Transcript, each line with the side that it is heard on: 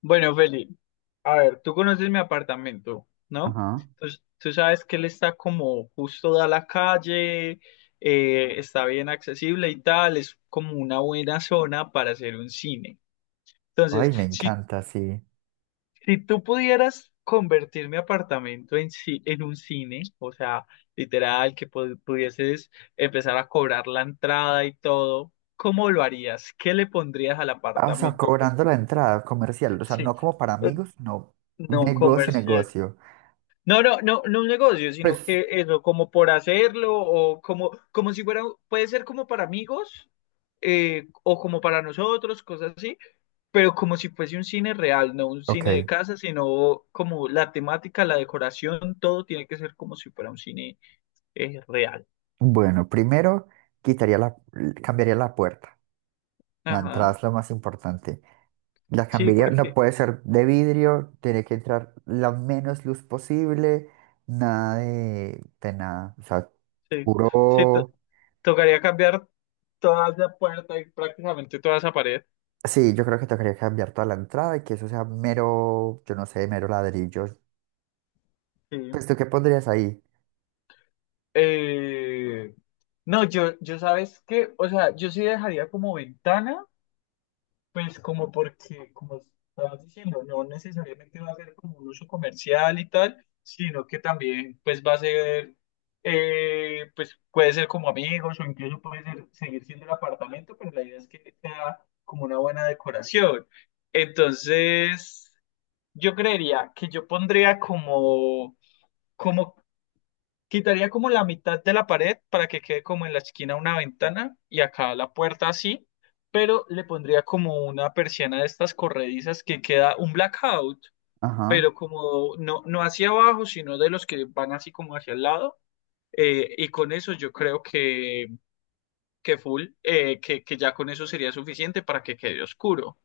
left: Bueno, Feli, a ver, tú conoces mi apartamento, ¿no?
right: Ajá.
left: Entonces, tú sabes que él está como justo da la calle, está bien accesible y tal, es como una buena zona para hacer un cine. Entonces,
right: Ay, me
left: si,
right: encanta, sí.
left: si tú pudieras convertir mi apartamento en un cine, o sea, literal, que pudieses empezar a cobrar la entrada y todo, ¿cómo lo harías? ¿Qué le pondrías al
right: Ah, o sea,
left: apartamento? Pues
right: cobrando la entrada comercial, o sea,
left: sí,
right: no como para
left: eh,
right: amigos, no.
left: no
right: Negocio,
left: comercio.
right: negocio.
left: No, no, no, no un negocio, sino
right: Pues,
left: que eso, como por hacerlo, o como si fuera, puede ser como para amigos, o como para nosotros, cosas así, pero como si fuese un cine real, no un cine de
right: ok.
left: casa, sino como la temática, la decoración, todo tiene que ser como si fuera un cine real.
right: Bueno, primero quitaría la, cambiaría la puerta. La entrada
left: Ajá,
right: es lo más importante. La
left: sí,
right: cambiaría, no
left: porque
right: puede ser de vidrio, tiene que entrar la menos luz posible, nada de nada. O sea,
left: sí, sí, to-
right: puro.
left: tocaría cambiar toda esa puerta y prácticamente toda esa pared.
right: Sí, yo creo que tocaría cambiar toda la entrada y que eso sea mero, yo no sé, mero ladrillo.
left: Sí.
right: Pues, ¿tú qué pondrías ahí?
left: Eh, no, yo sabes que, o sea, yo sí dejaría como ventana, pues como porque, como estabas diciendo, no necesariamente va a ser como un uso comercial y tal, sino que también pues va a ser, pues puede ser como amigos o incluso puede ser seguir siendo el apartamento, pero la idea es que sea como una buena decoración. Entonces, yo creería que yo pondría como. Quitaría como la mitad de la pared para que quede como en la esquina una ventana y acá la puerta así, pero le pondría como una persiana de estas corredizas que queda un blackout,
right: Ajá.
left: pero como no, no hacia abajo, sino de los que van así como hacia el lado. Y con eso yo creo que full, que ya con eso sería suficiente para que quede oscuro.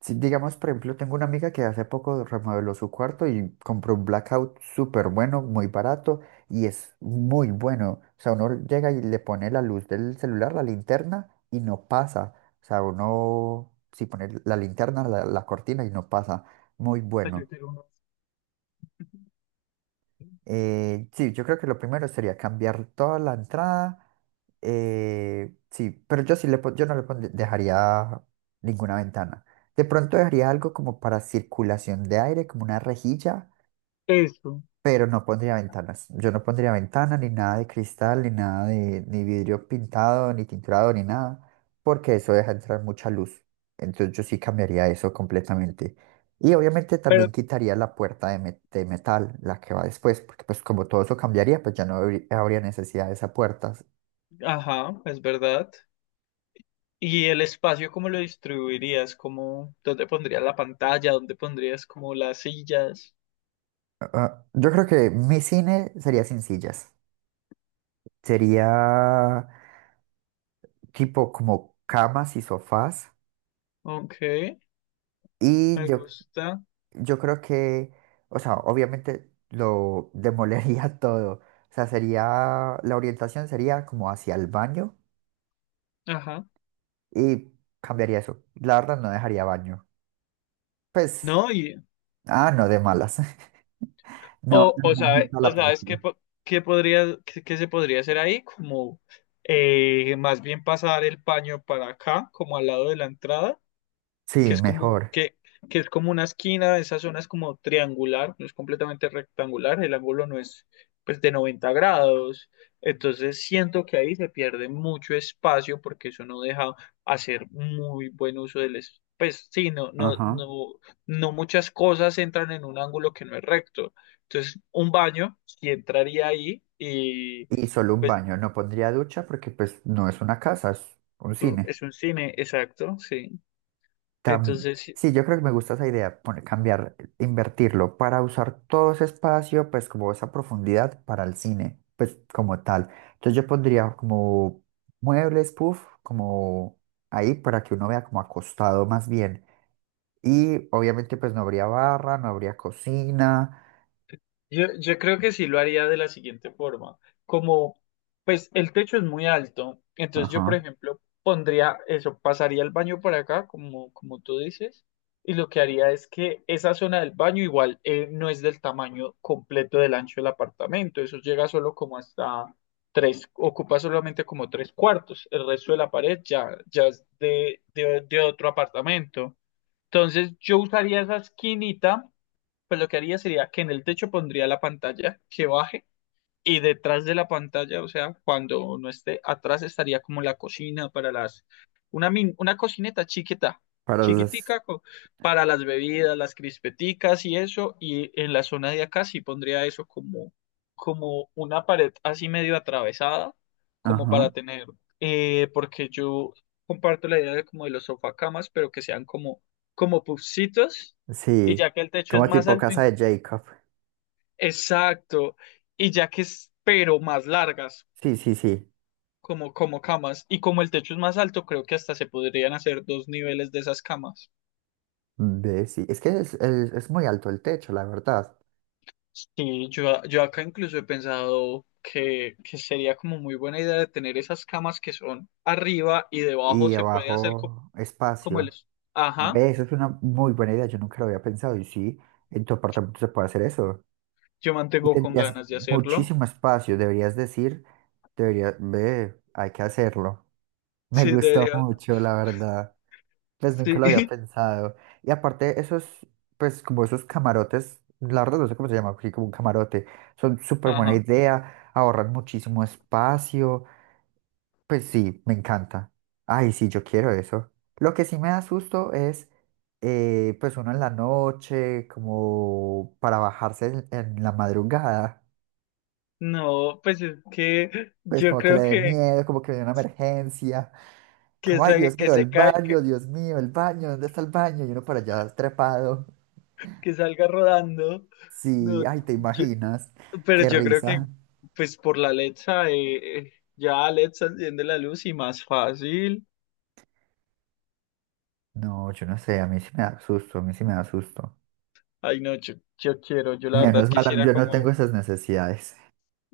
right: Si, digamos, por ejemplo, tengo una amiga que hace poco remodeló su cuarto y compró un blackout súper bueno, muy barato y es muy bueno. O sea, uno llega y le pone la luz del celular, la linterna y no pasa. O sea, uno si pone la linterna, la cortina y no pasa. Muy
left: Yo
right: bueno.
left: quiero uno.
right: Sí, yo creo que lo primero sería cambiar toda la entrada. Sí, pero yo sí le pon- yo no le pondría- dejaría ninguna ventana. De pronto dejaría algo como para circulación de aire, como una rejilla,
left: Eso.
right: pero no pondría ventanas. Yo no pondría ventana, ni nada de cristal, ni nada de, ni vidrio pintado, ni tinturado, ni nada, porque eso deja entrar mucha luz. Entonces yo sí cambiaría eso completamente. Y obviamente
left: Pero,
right: también quitaría la puerta de, me- de metal, la que va después, porque pues como todo eso cambiaría, pues ya no habrí- habría necesidad de esa puerta.
left: ajá, es verdad. ¿Y el espacio cómo lo distribuirías? ¿Cómo, dónde pondrías la pantalla? ¿Dónde pondrías como las sillas?
right: Ah, yo creo que mi cine sería sin sillas. Sería tipo como camas y sofás.
left: Ok,
right: Y
left: me
right: yo
left: gusta.
right: Yo creo que, o sea, obviamente lo demolería todo. O sea, sería, la orientación sería como hacia el baño
left: Ajá.
right: y cambiaría eso. La verdad no dejaría baño. Pues,
left: No, y
right: ah, no, de malas. No, el baño en
left: o
right: la
left: sabes qué,
right: película.
left: qué podría, qué se podría hacer ahí, como más bien pasar el paño para acá, como al lado de la entrada. Que
right: Sí,
left: es como,
right: mejor.
left: que es como una esquina, esa zona es como triangular, no es completamente rectangular, el ángulo no es pues de 90 grados, entonces siento que ahí se pierde mucho espacio porque eso no deja hacer muy buen uso del espacio. Pues sí, no, no,
right: Ajá.
left: no, no muchas cosas entran en un ángulo que no es recto. Entonces, un baño sí entraría ahí y
right: Y solo un
left: pues
right: baño. No pondría ducha porque pues no es una casa, es un
left: es un
right: cine.
left: es un cine, exacto, sí.
right: Tam-
left: Entonces,
right: sí, yo creo que me gusta esa idea, poner- cambiar, invertirlo para usar todo ese espacio, pues como esa profundidad para el cine, pues como tal. Entonces yo pondría como muebles, puff, como ahí para que uno vea como acostado más bien. Y obviamente pues no habría barra, no habría cocina,
left: yo creo que sí lo haría de la siguiente forma. Como, pues el techo es muy alto, entonces yo, por
right: ajá,
left: ejemplo, pondría eso, pasaría el baño por acá, como, como tú dices, y lo que haría es que esa zona del baño igual no es del tamaño completo del ancho del apartamento, eso llega solo como hasta tres, ocupa solamente como tres cuartos, el resto de la pared ya, ya es de otro apartamento. Entonces yo usaría esa esquinita, pues lo que haría sería que en el techo pondría la pantalla que baje, y detrás de la pantalla, o sea, cuando no esté atrás estaría como la cocina para las, una cocineta chiquita,
right: para las,
left: chiquitica para las bebidas, las crispeticas y eso, y en la zona de acá sí pondría eso como una pared así medio atravesada, como para
right: ajá,
left: tener, porque yo comparto la idea de como de los sofacamas, pero que sean como pufcitos, y
right: sí,
left: ya que el techo es
right: como
left: más
right: tipo
left: alto,
right: casa de Jacob.
left: exacto. Y ya que es, pero más largas,
right: Sí, sí, sí,
left: como camas. Y como el techo es más alto, creo que hasta se podrían hacer dos niveles de esas camas.
right: ve, sí. Es que es, es muy alto el techo, la verdad.
left: Sí, yo acá incluso he pensado que sería como muy buena idea de tener esas camas que son arriba y debajo
right: Y
left: se puede hacer
right: abajo
left: como el.
right: espacio.
left: Ajá,
right: Ve, eso es una muy buena idea, yo nunca lo había pensado. Y sí, en tu apartamento se puede hacer eso.
left: yo
right: Y
left: mantengo con
right: tendrías
left: ganas de hacerlo.
right: muchísimo espacio, deberías decir, deberías, ve, hay que hacerlo. Me
left: Sí,
right: gustó
left: debería.
right: mucho, la verdad. Pues nunca lo
left: Sí,
right: había pensado. Y aparte, esos, pues como esos camarotes, la verdad no sé cómo se llama, aquí como un camarote, son súper buena
left: ajá.
right: idea, ahorran muchísimo espacio. Pues sí, me encanta. Ay, sí, yo quiero eso. Lo que sí me da susto es, pues uno en la noche, como para bajarse en la madrugada,
left: No, pues es que
right: pues
left: yo
right: como que le
left: creo
right: dé
left: que,
right: miedo, como que viene una emergencia,
left: que
right: como, ay,
left: se,
right: Dios
left: que
right: mío, el
left: se cae.
right: baño, Dios mío, el baño, ¿dónde está el baño? Y uno por allá trepado.
left: Que salga rodando.
right: Sí,
left: No,
right: ay, ¿te
left: yo-
right: imaginas?
left: pero
right: Qué
left: yo creo que
right: risa.
left: pues por la Alexa, ya Alexa enciende la luz y más fácil.
right: No, yo no sé, a mí sí me da susto, a mí sí me da susto.
left: Ay, no, yo quiero, yo la verdad
right: Menos mal,
left: quisiera
right: yo no tengo
left: como.
right: esas necesidades.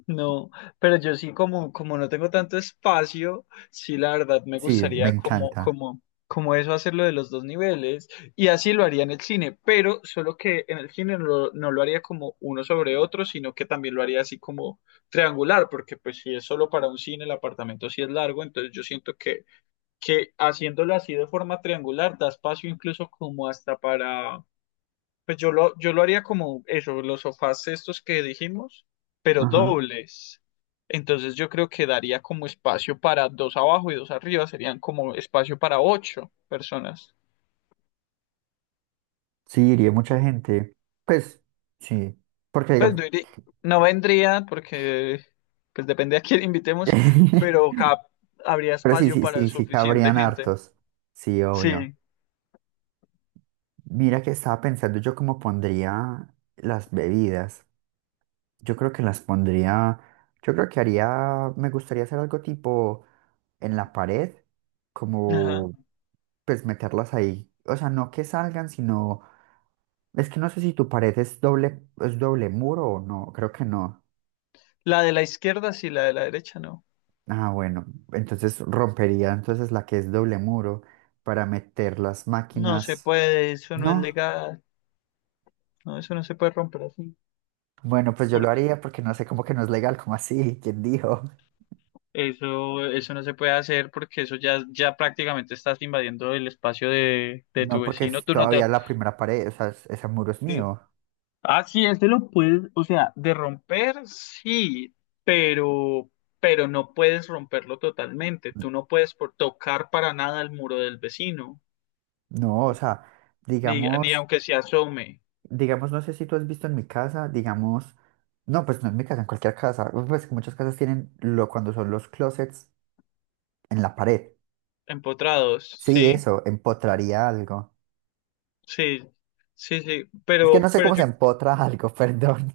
left: No, pero yo sí como, no tengo tanto espacio, sí la verdad me
right: Sí, me
left: gustaría como,
right: encanta.
left: como, como eso hacerlo de los dos niveles, y así lo haría en el cine, pero solo que en el cine no, lo no lo haría como uno sobre otro, sino que también lo haría así como triangular, porque pues si es solo para un cine, el apartamento sí es largo, entonces yo siento que haciéndolo así de forma triangular da espacio incluso como hasta para, pues yo lo haría como eso, los sofás estos que dijimos, pero
right: Ajá.
left: dobles. Entonces yo creo que daría como espacio para dos abajo y dos arriba, serían como espacio para ocho personas.
right: Sí, iría mucha gente. Pues sí, porque
left: Pues
right: digamos,
left: no, no vendría porque pues depende a quién invitemos, pero habría
right: pero sí,
left: espacio
right: sí,
left: para
right: sí, sí
left: suficiente
right: cabrían
left: gente.
right: hartos. Sí, obvio.
left: Sí,
right: Mira que estaba pensando yo cómo pondría las bebidas. Yo creo que las pondría, yo creo que haría, me gustaría hacer algo tipo en la pared,
left: ajá.
right: como pues meterlas ahí. O sea, no que salgan, sino, es que no sé si tu pared es doble muro o no, creo que no.
left: La de la izquierda sí, la de la derecha no.
right: Ah, bueno, entonces rompería entonces la que es doble muro para meter las
left: No se
right: máquinas.
left: puede, eso no es
right: No,
left: legal. No, eso no se puede romper así.
right: bueno, pues yo lo haría porque no sé cómo que no es legal, como así, ¿quién dijo?
left: Eso no se puede hacer porque eso ya, ya prácticamente estás invadiendo el espacio de tu
right: No, porque
left: vecino.
right: es
left: Tú no te...
right: todavía la primera pared, o sea, es- ese muro es
left: Sí.
right: mío.
left: Ah, sí, este lo puedes, o sea, de romper, sí, pero, pero no puedes romperlo totalmente.
right: N-
left: Tú no puedes por tocar para nada el muro del vecino,
right: No, o sea,
left: ni
right: digamos,
left: aunque se asome,
right: digamos, no sé si tú has visto en mi casa, digamos, no, pues no en mi casa, en cualquier casa, pues que muchas casas tienen lo cuando son los closets en la pared.
left: empotrados,
right: Sí,
left: ¿sí?
right: eso, empotraría algo.
left: Sí, sí, sí,
right: Es que no
left: pero,
right: sé
left: pero
right: cómo se
left: yo.
right: empotra algo, perdón.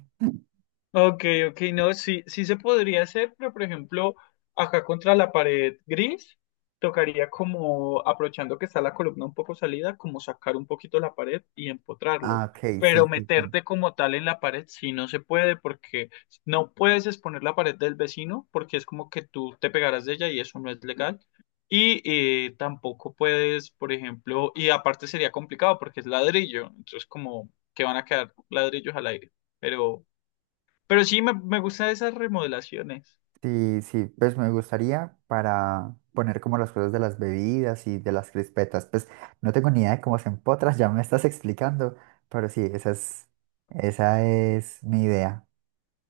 left: Ok, ok, no, sí, sí se podría hacer, pero por ejemplo, acá contra la pared gris, tocaría como, aprovechando que está la columna un poco salida, como sacar un poquito la pared y empotrarlo.
right: Ah, ok, sí,
left: Pero
right: sí, sí.
left: meterte como tal en la pared sí no se puede, porque no puedes exponer la pared del vecino, porque es como que tú te pegarás de ella y eso no es legal. Y tampoco puedes, por ejemplo, y aparte sería complicado porque es ladrillo, entonces como que van a quedar ladrillos al aire, pero... Pero sí me gustan esas remodelaciones.
right: Sí, sí, pues me gustaría para poner como las cosas de las bebidas y de las crispetas. Pues no tengo ni idea de cómo se empotras, ya me estás explicando, pero sí, esa es mi idea.